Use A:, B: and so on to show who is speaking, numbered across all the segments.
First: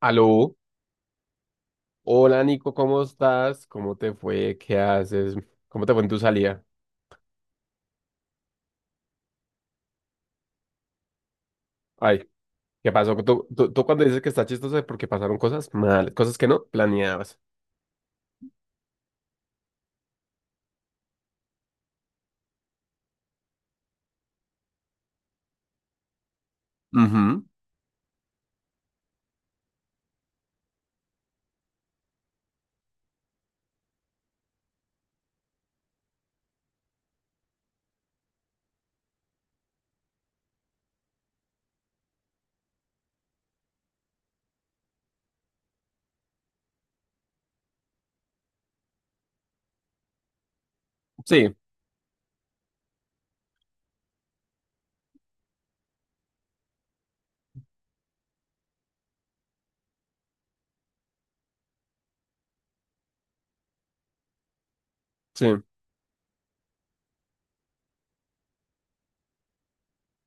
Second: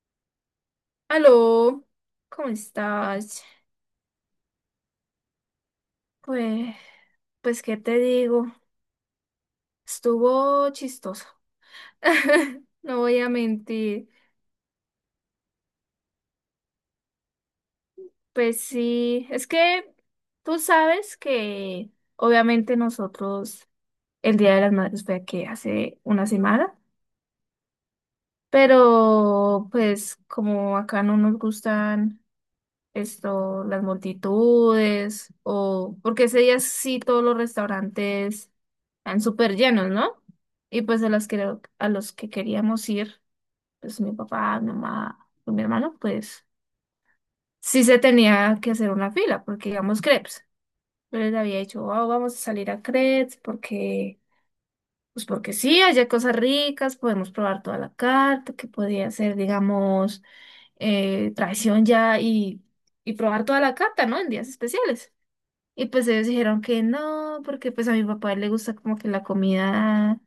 A: Aló,
B: Aló,
A: hola
B: ¿cómo
A: Nico, ¿cómo
B: estás?
A: estás? ¿Cómo te fue? ¿Qué haces? ¿Cómo te fue en tu salida?
B: Pues, pues, ¿qué te digo? Estuvo chistoso.
A: Ay, ¿qué
B: No
A: pasó?
B: voy a
A: Tú cuando
B: mentir.
A: dices que está chistoso es porque pasaron cosas mal, cosas que no planeabas.
B: Pues sí, es que tú sabes que obviamente nosotros el Día de las Madres fue que hace una semana,
A: Ujú.
B: pero pues como acá no nos gustan esto, las multitudes, o porque ese día sí todos los restaurantes están súper llenos, ¿no? Y pues a los que queríamos ir, pues mi papá, mi mamá, pues, mi hermano, pues sí se tenía que hacer una fila, porque íbamos crepes. Yo les
A: Sí,
B: había dicho, "Wow, vamos a salir a crepes, porque, pues porque sí, allá hay cosas ricas, podemos probar toda la carta, que podía ser, digamos, traición ya y probar toda la carta, ¿no? En días especiales.
A: sí.
B: Y pues ellos dijeron que no, porque pues a mi papá le gusta como que la comida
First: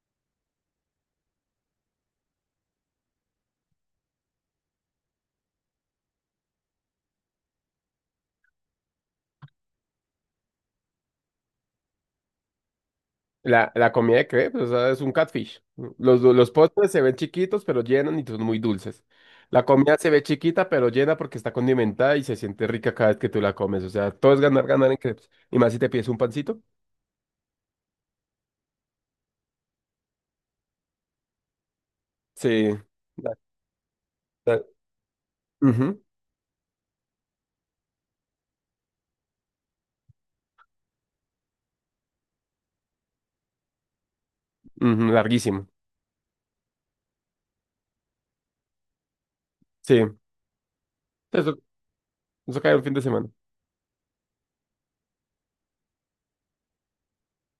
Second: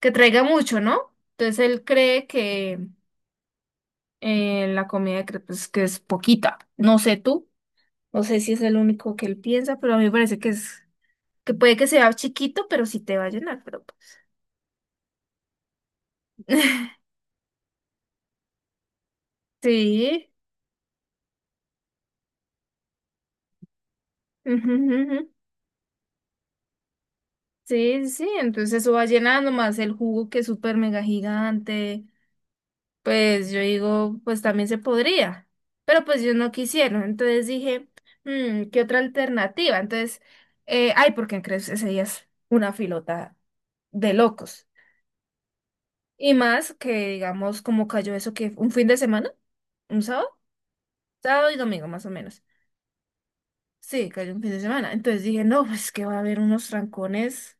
B: que traiga mucho, ¿no? Entonces él cree que la comida que es poquita. No sé tú, no sé si es el único que él piensa, pero a mí me parece que es, que puede que sea chiquito, pero sí te va a llenar,
A: La,
B: pero
A: la comida
B: pues.
A: de crepes, o sea, es un catfish. Los postres se ven chiquitos, pero llenan y son muy dulces. La comida se ve
B: Sí.
A: chiquita, pero llena porque está condimentada y se siente rica cada vez que tú la comes. O sea, todo es ganar,
B: Ujú,
A: ganar en
B: ujú,
A: crepes.
B: ujú.
A: Y más si te pides un pancito.
B: Sí, sí, sí, entonces eso va llenando más el jugo que es súper mega gigante.
A: Sí. La-
B: Pues yo digo, pues
A: la-
B: también se podría,
A: Ujú,
B: pero pues yo no quisieron, entonces dije, " ¿qué otra alternativa? Entonces, ay, porque en crees ese día es una filota de locos.
A: ujú, larguísimo.
B: Y más que, digamos, como cayó eso que un fin de semana,
A: Sí,
B: un sábado, sábado y
A: eso,
B: domingo más o menos.
A: eso cae un fin de semana.
B: Sí, cayó un fin de semana. Entonces dije, no, pues que va a haber unos trancones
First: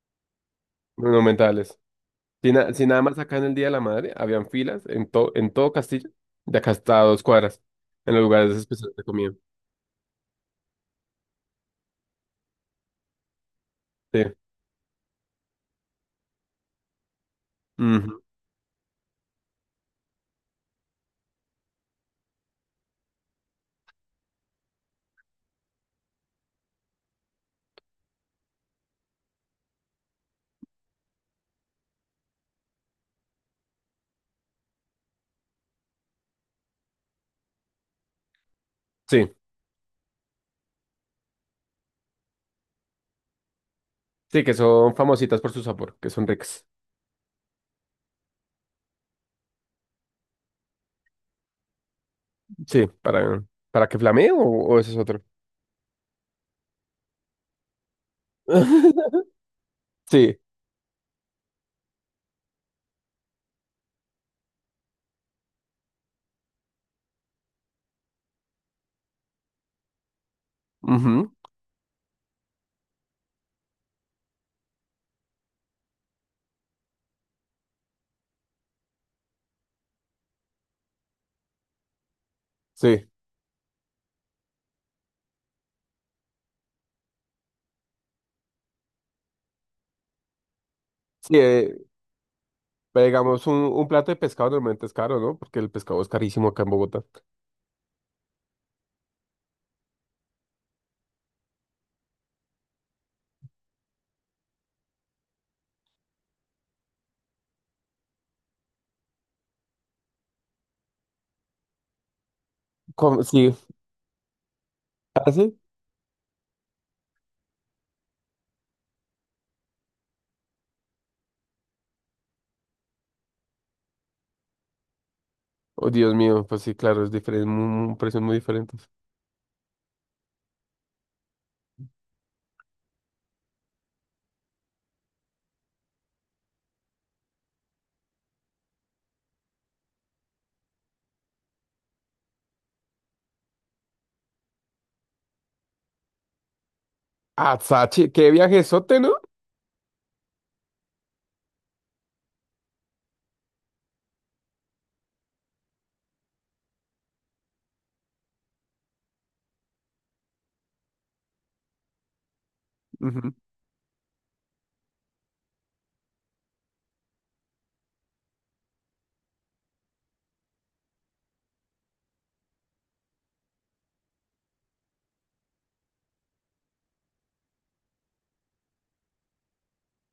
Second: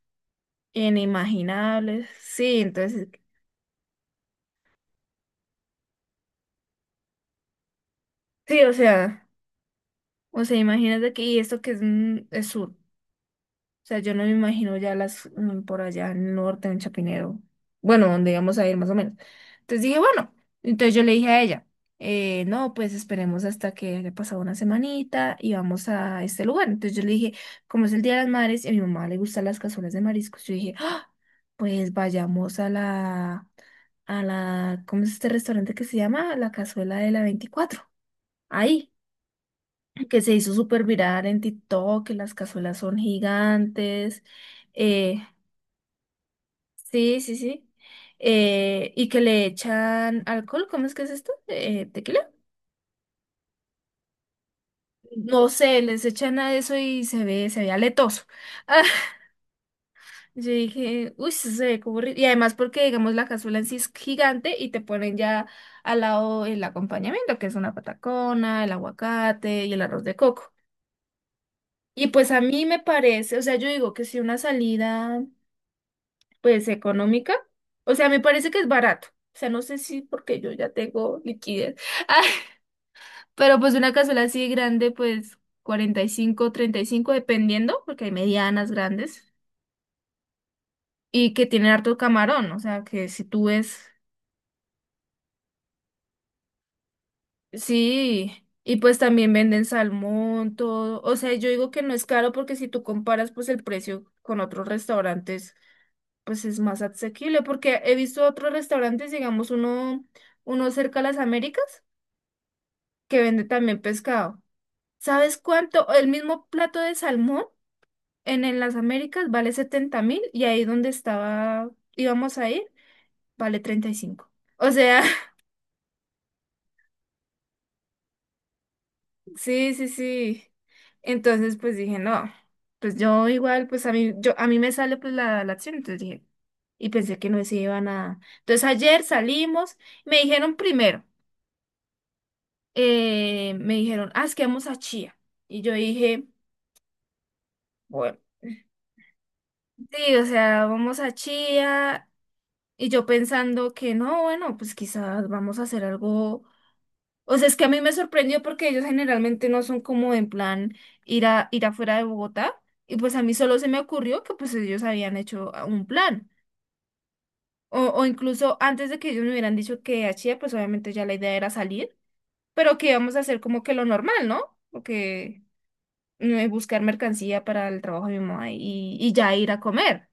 A: Monumentales.
B: inimaginables.
A: Si,
B: Sí,
A: na- si nada
B: entonces,
A: más acá en el Día de la Madre, habían filas en todo Castilla, de acá hasta 2 cuadras, en los lugares
B: sí, o
A: especiales de
B: sea,
A: comida.
B: o sea, imagínate que y esto que es, es sur. O sea, yo
A: Sí.
B: no me imagino ya las por allá en el norte, en Chapinero. Bueno,
A: Ujú.
B: donde íbamos a ir más o menos. Entonces dije, bueno, entonces yo le dije a ella, no, pues esperemos hasta que haya pasado una semanita y vamos a este lugar. Entonces yo le dije, como es el Día de las Madres y a mi mamá le gustan las cazuelas de mariscos, yo dije, "Ah, pues vayamos ¿cómo es este restaurante que se llama? La Cazuela de la 24. Ahí
A: Sí,
B: que se hizo súper viral en TikTok, que las cazuelas son gigantes.
A: sí, que son
B: eh,
A: famositas por su sabor, que son ricas.
B: sí, sí, sí. Y que le echan alcohol, ¿cómo es que es esto? ¿Tequila?
A: Sí, para que flamee o ese es otro.
B: No sé, les echan a eso y se ve aletoso.
A: Sí,
B: Yo dije, uy, eso se ve como horrible". Y además porque, digamos, la cazuela en sí es gigante y te ponen ya al lado el acompañamiento, que es una patacona, el aguacate y el arroz de coco.
A: ujú.
B: Y pues a mí me parece, o sea, yo digo que si una salida pues económica. O sea, me parece que es barato. O sea, no sé si porque yo ya tengo liquidez. Ah,
A: Sí,
B: pero pues una cazuela así grande, pues 45 35 dependiendo, porque hay medianas grandes y
A: sí,
B: que tienen harto camarón. O sea,
A: pero
B: que si
A: digamos,
B: tú
A: un
B: ves,
A: plato de pescado normalmente es caro, ¿no? Porque el pescado es carísimo acá en Bogotá.
B: sí. Y pues también venden salmón, todo. O sea, yo digo que no es caro porque si tú comparas pues el precio con otros restaurantes, pues es más asequible. Porque he visto otros restaurantes, digamos uno cerca a las Américas. Que
A: ¿Cómo?
B: vende
A: Sí.
B: también pescado.
A: ¿Ah,
B: ¿Sabes
A: sí?
B: cuánto? El mismo plato de salmón en las Américas vale 70.000 y ahí donde estaba, íbamos a ir, vale 35. O sea,
A: Oh, Dios mío, pues sí, claro, es diferente, un precio muy diferente.
B: sí, sí, sí. Entonces, pues dije, no, pues yo igual, pues a mí, yo, a mí me sale pues la acción, entonces dije, y pensé que no se iba nada. Entonces ayer salimos, me dijeron primero, me dijeron, ah, es que vamos a Chía. Y yo dije,
A: Ah, Sachi,
B: bueno.
A: qué viajezote, ¿no?
B: Sí, o sea, vamos a Chía. Y yo pensando que no, bueno, pues quizás vamos a hacer algo. O sea, es que a mí me sorprendió porque ellos generalmente no son como en plan ir a ir afuera de Bogotá. Y pues a
A: Ujú.
B: mí solo se me ocurrió que pues ellos habían hecho un plan. O incluso antes de que ellos me hubieran dicho que a Chía, pues obviamente ya la idea era salir, pero que íbamos a hacer como que lo normal, ¿no? Porque buscar mercancía para el trabajo de mi mamá y ya ir a comer.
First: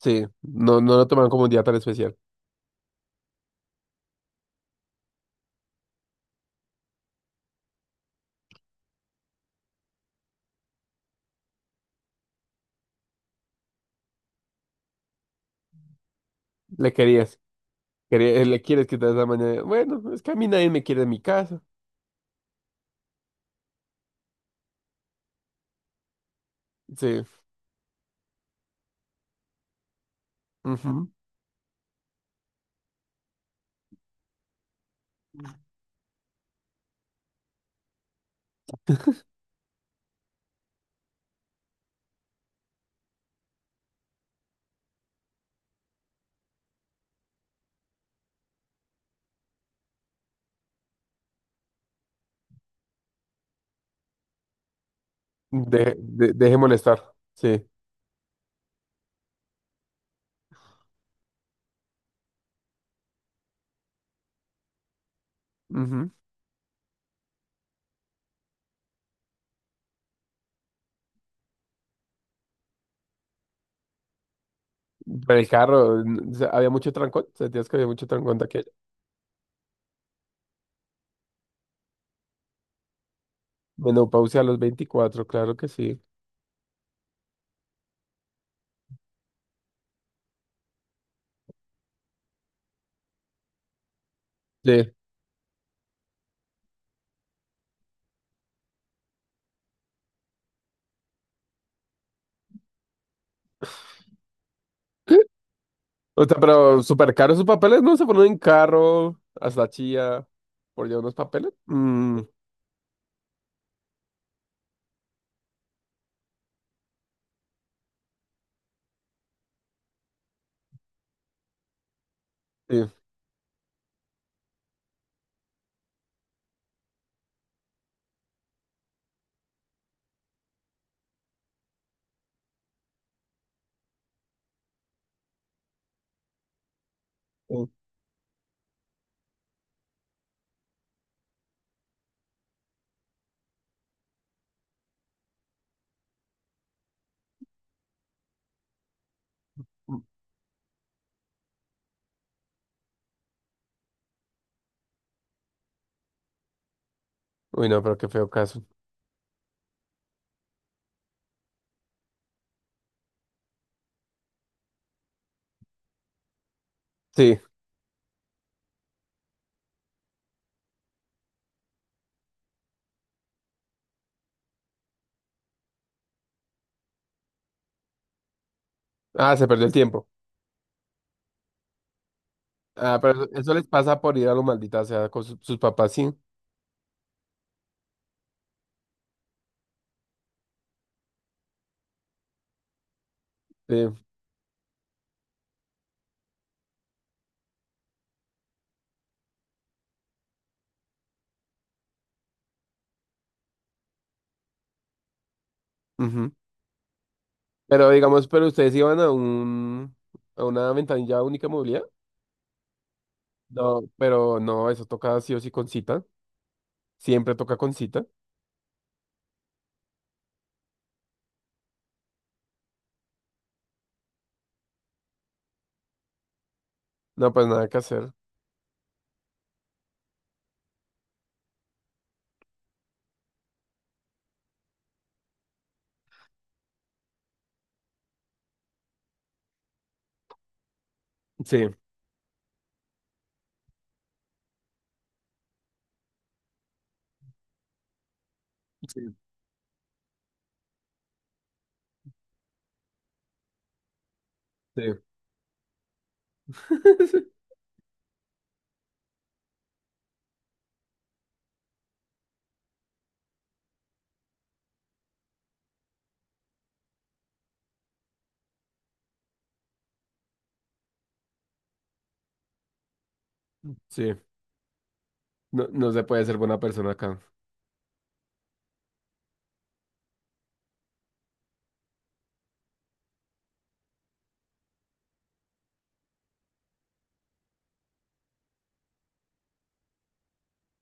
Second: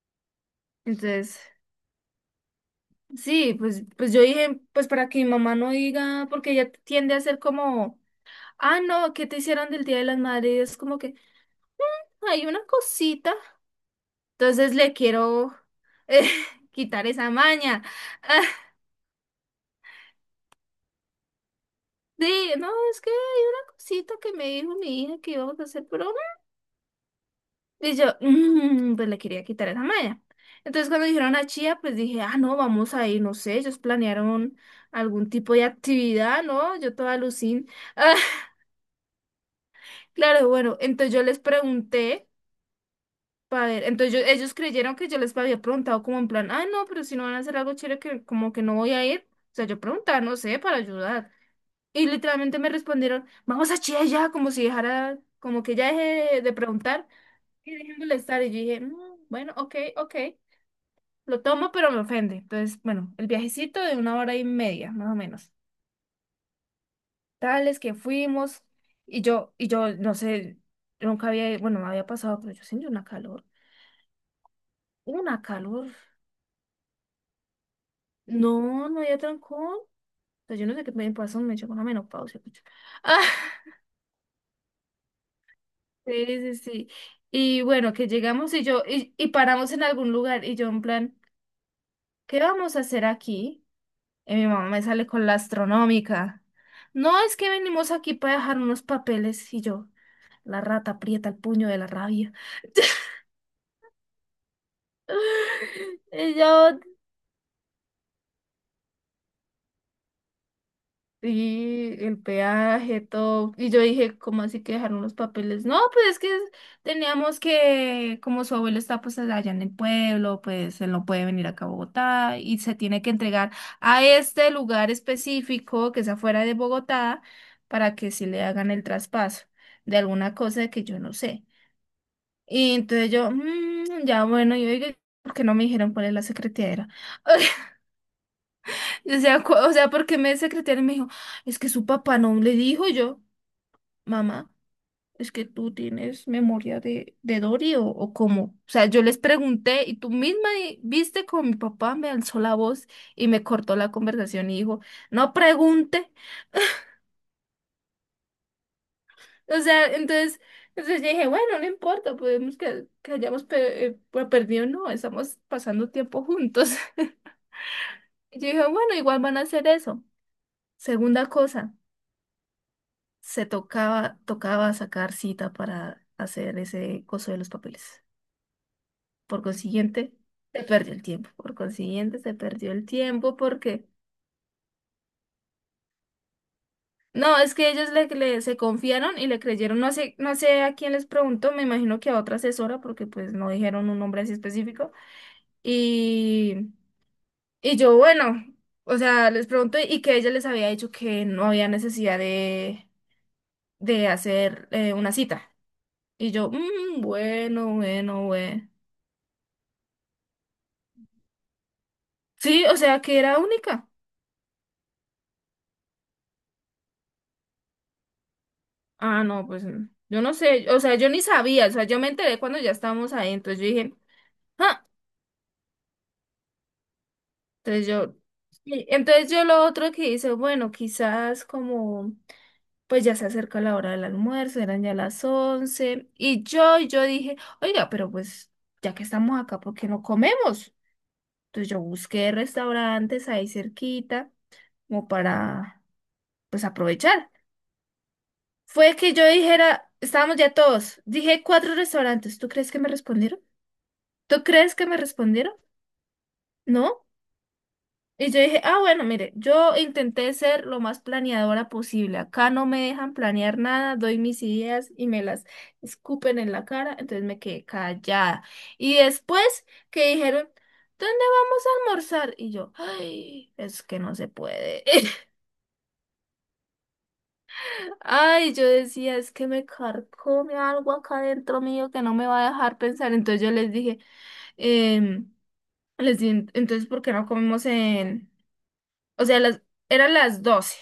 A: Sí, no, no lo toman
B: Entonces.
A: como un día tan especial.
B: Sí, pues yo dije, pues para que mi mamá no diga, porque ella tiende a ser como, ah, no, ¿qué te hicieron del Día de las Madres? Y es como que hay una cosita. Entonces le quiero eh,
A: Le
B: quitar esa
A: querías,
B: maña.
A: quería- eh, le quieres quitar esa mañana. Bueno, es que a mí nadie me quiere en mi casa.
B: Ah, sí, no, es que hay una cosita que me dijo mi hija que íbamos a hacer, pero
A: Sí.
B: y yo, "Mm", pues le quería quitar esa maña. Entonces cuando
A: Ujú.
B: dijeron a Chía, pues dije, ah, no, vamos a ir, no sé, ellos planearon algún tipo de actividad, ¿no? Yo toda alucin. Claro, bueno, entonces yo les pregunté para ver, entonces ellos creyeron que yo les había preguntado como en plan, ah, no, pero si no van a hacer algo chévere que como que no voy a ir, o sea, yo preguntaba, no sé, para ayudar. Y literalmente me respondieron, vamos a Chía ya, como si dejara, como que ya
A: De, de-
B: dejé de,
A: deje molestar.
B: preguntar
A: Sí.
B: y dejé de molestar. Y yo dije, " bueno, ok, ok, lo tomo, pero me ofende. Entonces, bueno, el viajecito de una hora y media, más o menos.
A: Ujú.
B: Tales que fuimos y yo, no sé, nunca había, bueno, me había pasado, pero yo sentí una calor.
A: Pero
B: Una
A: el
B: calor.
A: carro, o sea, había mucho trancón. Sentías que había mucho trancón de aquello.
B: No, no había trancón. Pues yo no sé qué me pasó, me echó una menopausia. Pucha. Ah,
A: Menopausia a los 24, claro que sí.
B: sí, sí, sí. Y bueno, que llegamos y yo, y paramos en algún lugar y yo en plan, ¿qué vamos a hacer aquí? Y mi mamá me
A: Sí.
B: sale con la astronómica. No, es que venimos aquí para dejar unos papeles y yo, la rata aprieta el puño de la rabia.
A: O
B: Y
A: sea,
B: yo,
A: pero súper caro sus papeles, ¿no? Se ponen en carro hasta Chía por llevar unos papeles.
B: Y el
A: Mm,
B: peaje, todo. Y yo dije, ¿cómo así que dejaron los papeles? No, pues es que teníamos que, como su abuelo está pues allá en el pueblo, pues él no puede venir acá a Bogotá y se
A: sí.
B: tiene que entregar a este lugar específico que es afuera de Bogotá para que sí le hagan el traspaso de alguna cosa que yo no sé. Y entonces yo, " ya bueno, y oiga, ¿por qué no me dijeron cuál es la secretaria? O sea, o sea, porque me secretaria me dijo, es que su papá no le dijo y yo, mamá, es que tú tienes memoria de Dory o cómo. O sea, yo les pregunté y
A: Mm.
B: tú misma viste como mi papá me alzó la voz y me cortó la conversación y dijo, no pregunte.
A: Uy, no, pero qué feo caso.
B: O sea, entonces, yo dije, bueno, no importa, podemos que, hayamos pues, perdido, no, estamos pasando tiempo juntos.
A: Sí.
B: Y yo dije, bueno, igual van a hacer eso. Segunda cosa. Tocaba sacar cita para hacer ese coso de los papeles.
A: Ah,
B: Por
A: se perdió el tiempo.
B: consiguiente, se perdió el tiempo. Por consiguiente, se perdió el
A: Ah, pero
B: tiempo
A: eso les
B: porque...
A: pasa por ir a lo maldita sea con sus papás, sí.
B: No, es que ellos se confiaron y le creyeron. No sé a quién les preguntó, me imagino que a otra asesora porque pues no dijeron
A: Sí.
B: un nombre así específico. Y, y yo, bueno, o sea, les pregunté y que ella les había dicho que no había necesidad de hacer una cita. Y
A: Ujú.
B: yo, " bueno,
A: Pero
B: bueno,
A: digamos, pero
B: bueno.
A: ustedes iban a un, a una ventanilla única de movilidad.
B: Sí, o sea, que era
A: No,
B: única.
A: pero no, eso toca sí o sí con cita. Siempre toca con cita.
B: Ah, no, pues yo no sé, o sea, yo ni sabía, o sea, yo me enteré cuando ya estábamos ahí, entonces yo dije, ah,
A: No, pues nada que
B: entonces
A: hacer.
B: yo, sí, entonces yo lo otro que hice, bueno, quizás como, pues ya se acerca la hora del almuerzo, eran ya las 11, y yo dije, oiga, pero pues ya que estamos acá, ¿por qué no comemos? Entonces
A: Sí,
B: yo busqué restaurantes ahí cerquita, como para, pues aprovechar. Fue que
A: sí,
B: yo dijera, estábamos ya todos. Dije cuatro restaurantes. ¿Tú crees que me respondieron? ¿Tú crees
A: sí.
B: que me respondieron? No. Y yo dije, ah, bueno, mire, yo intenté ser lo más planeadora posible. Acá no me dejan planear nada, doy mis ideas y me las escupen en la cara, entonces me quedé callada. Y después que dijeron, ¿dónde vamos a almorzar? Y yo, ay, es que
A: Sí.
B: no se puede.
A: No, no se puede ser buena persona acá.
B: Ay, yo decía, es que me carcome algo acá dentro mío que no me va a dejar pensar. Entonces yo les dije, em, les dije, entonces, ¿por qué no comemos en...? O sea, eran las 12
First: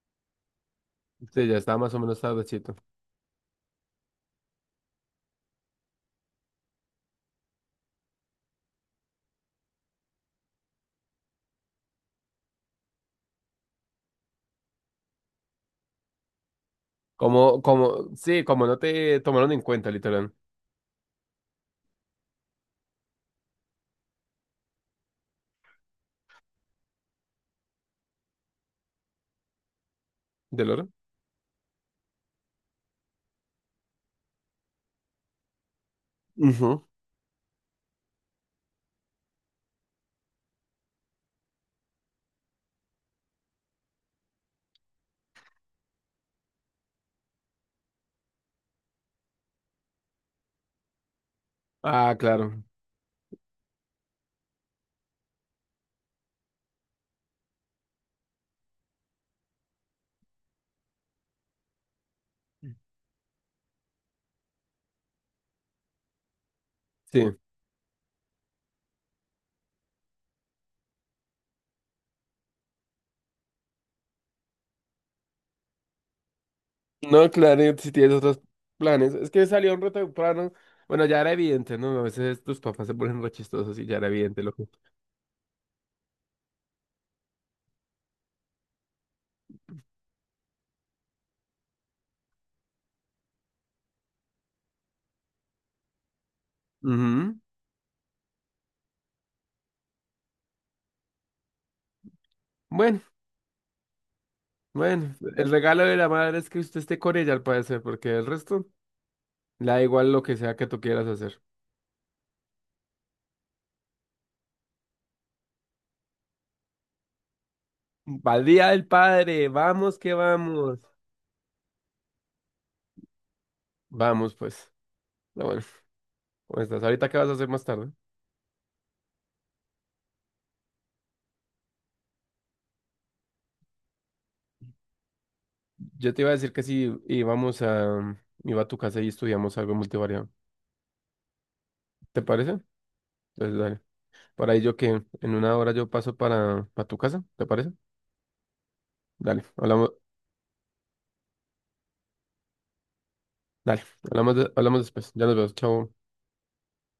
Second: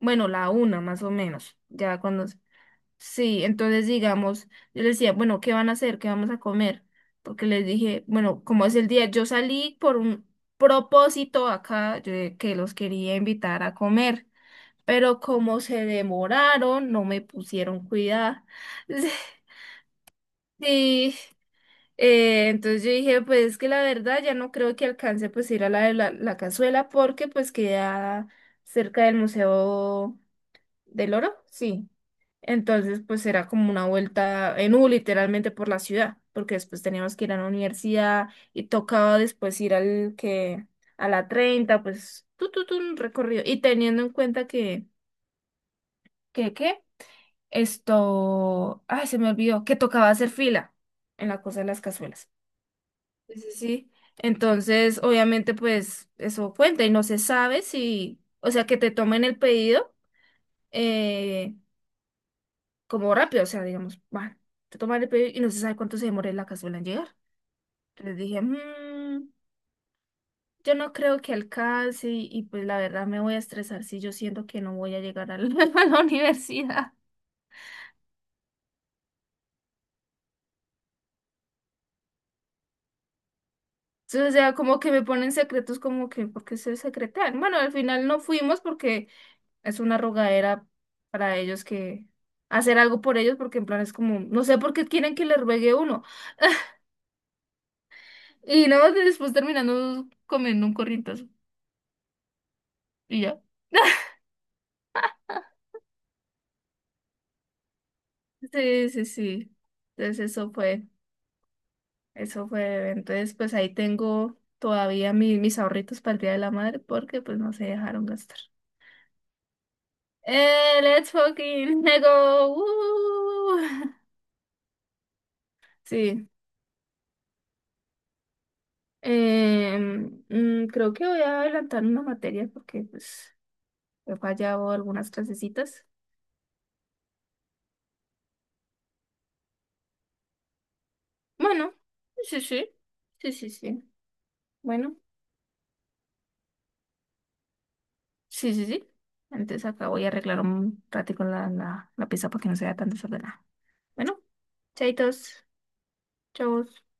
B: bueno, la 1 más o
A: Sí,
B: menos,
A: ya está más
B: ya
A: o menos
B: cuando...
A: tardecito.
B: Sí, entonces digamos, yo les decía, bueno, ¿qué van a hacer? ¿Qué vamos a comer? Porque les dije, bueno, como es el día, yo salí por un propósito acá, yo, de que los quería invitar a comer pero como se demoraron, no me
A: Como,
B: pusieron
A: como, sí,
B: cuidado.
A: como no te tomaron en cuenta, literal.
B: Sí, entonces yo dije, pues es que la verdad ya no creo que alcance pues ir a la de la cazuela porque pues queda cerca del Museo
A: ¿Del oro?
B: del Oro, sí. Entonces pues era como una vuelta en U literalmente por la ciudad, porque después
A: Ujú.
B: teníamos que ir a la universidad y tocaba después ir al que a la 30 pues tu tu tu un recorrido y teniendo en cuenta que qué? Esto, ay, se me olvidó, que tocaba hacer fila en la cosa de las
A: Ah,
B: cazuelas.
A: claro.
B: Sí, sí, sí. Entonces, obviamente, pues eso cuenta y no se sabe si, o sea, que te tomen el pedido eh, como rápido, o sea, digamos, bueno te toman el pedido y no se sabe cuánto se demora la cazuela en llegar.
A: Sí.
B: Entonces dije, " yo no creo que alcance y, pues la verdad me voy a estresar si yo siento que no voy a llegar a la, a la universidad.
A: No, claro, y si tienes otros planes. Es que salió un rato temprano. Bueno, ya era evidente, ¿no? A veces tus papás se ponen re chistosos y ya era
B: Entonces, o
A: evidente,
B: sea,
A: loco.
B: como que me ponen secretos como que, ¿por qué se secretean? Bueno, al final no fuimos porque es una rogadera para ellos que hacer algo por ellos porque en plan es como, no sé por qué quieren que les ruegue uno.
A: Ujú.
B: Y nada más después terminando comiendo un corrientazo
A: Bueno,
B: y ya.
A: bueno. El regalo de la madre es que usted esté con ella, al parecer, porque el resto
B: Sí, sí, sí.
A: le da igual lo
B: Entonces
A: que
B: eso
A: sea que tú
B: fue,
A: quieras hacer.
B: eso fue. Entonces pues ahí tengo todavía mis ahorritos para el Día de la Madre porque pues no se dejaron gastar.
A: ¡Pal Día del Padre! ¡Vamos que vamos!
B: Let's fucking go. Woo.
A: Vamos, pues. No, bueno.
B: Sí,
A: ¿Cómo estás? ¿Ahorita qué vas a hacer más tarde?
B: creo que voy a adelantar una materia porque pues he fallado algunas clasecitas.
A: Yo te iba a decir que si íbamos a... Iba a tu casa y estudiamos algo multivariado.
B: Bueno,
A: ¿Te
B: sí,
A: parece?
B: sí, sí, sí,
A: Entonces, dale.
B: sí.
A: Por ahí yo que
B: Bueno,
A: en 1 hora yo paso para tu casa, ¿te parece?
B: sí, sí, sí.
A: Dale,
B: Entonces acá
A: hablamos,
B: voy a arreglar un ratico la, la pieza para que no se vea tan desordenada.
A: dale,
B: Bueno,
A: hablamos, de- hablamos después. Ya nos
B: chaitos,
A: vemos, chao.
B: chavos.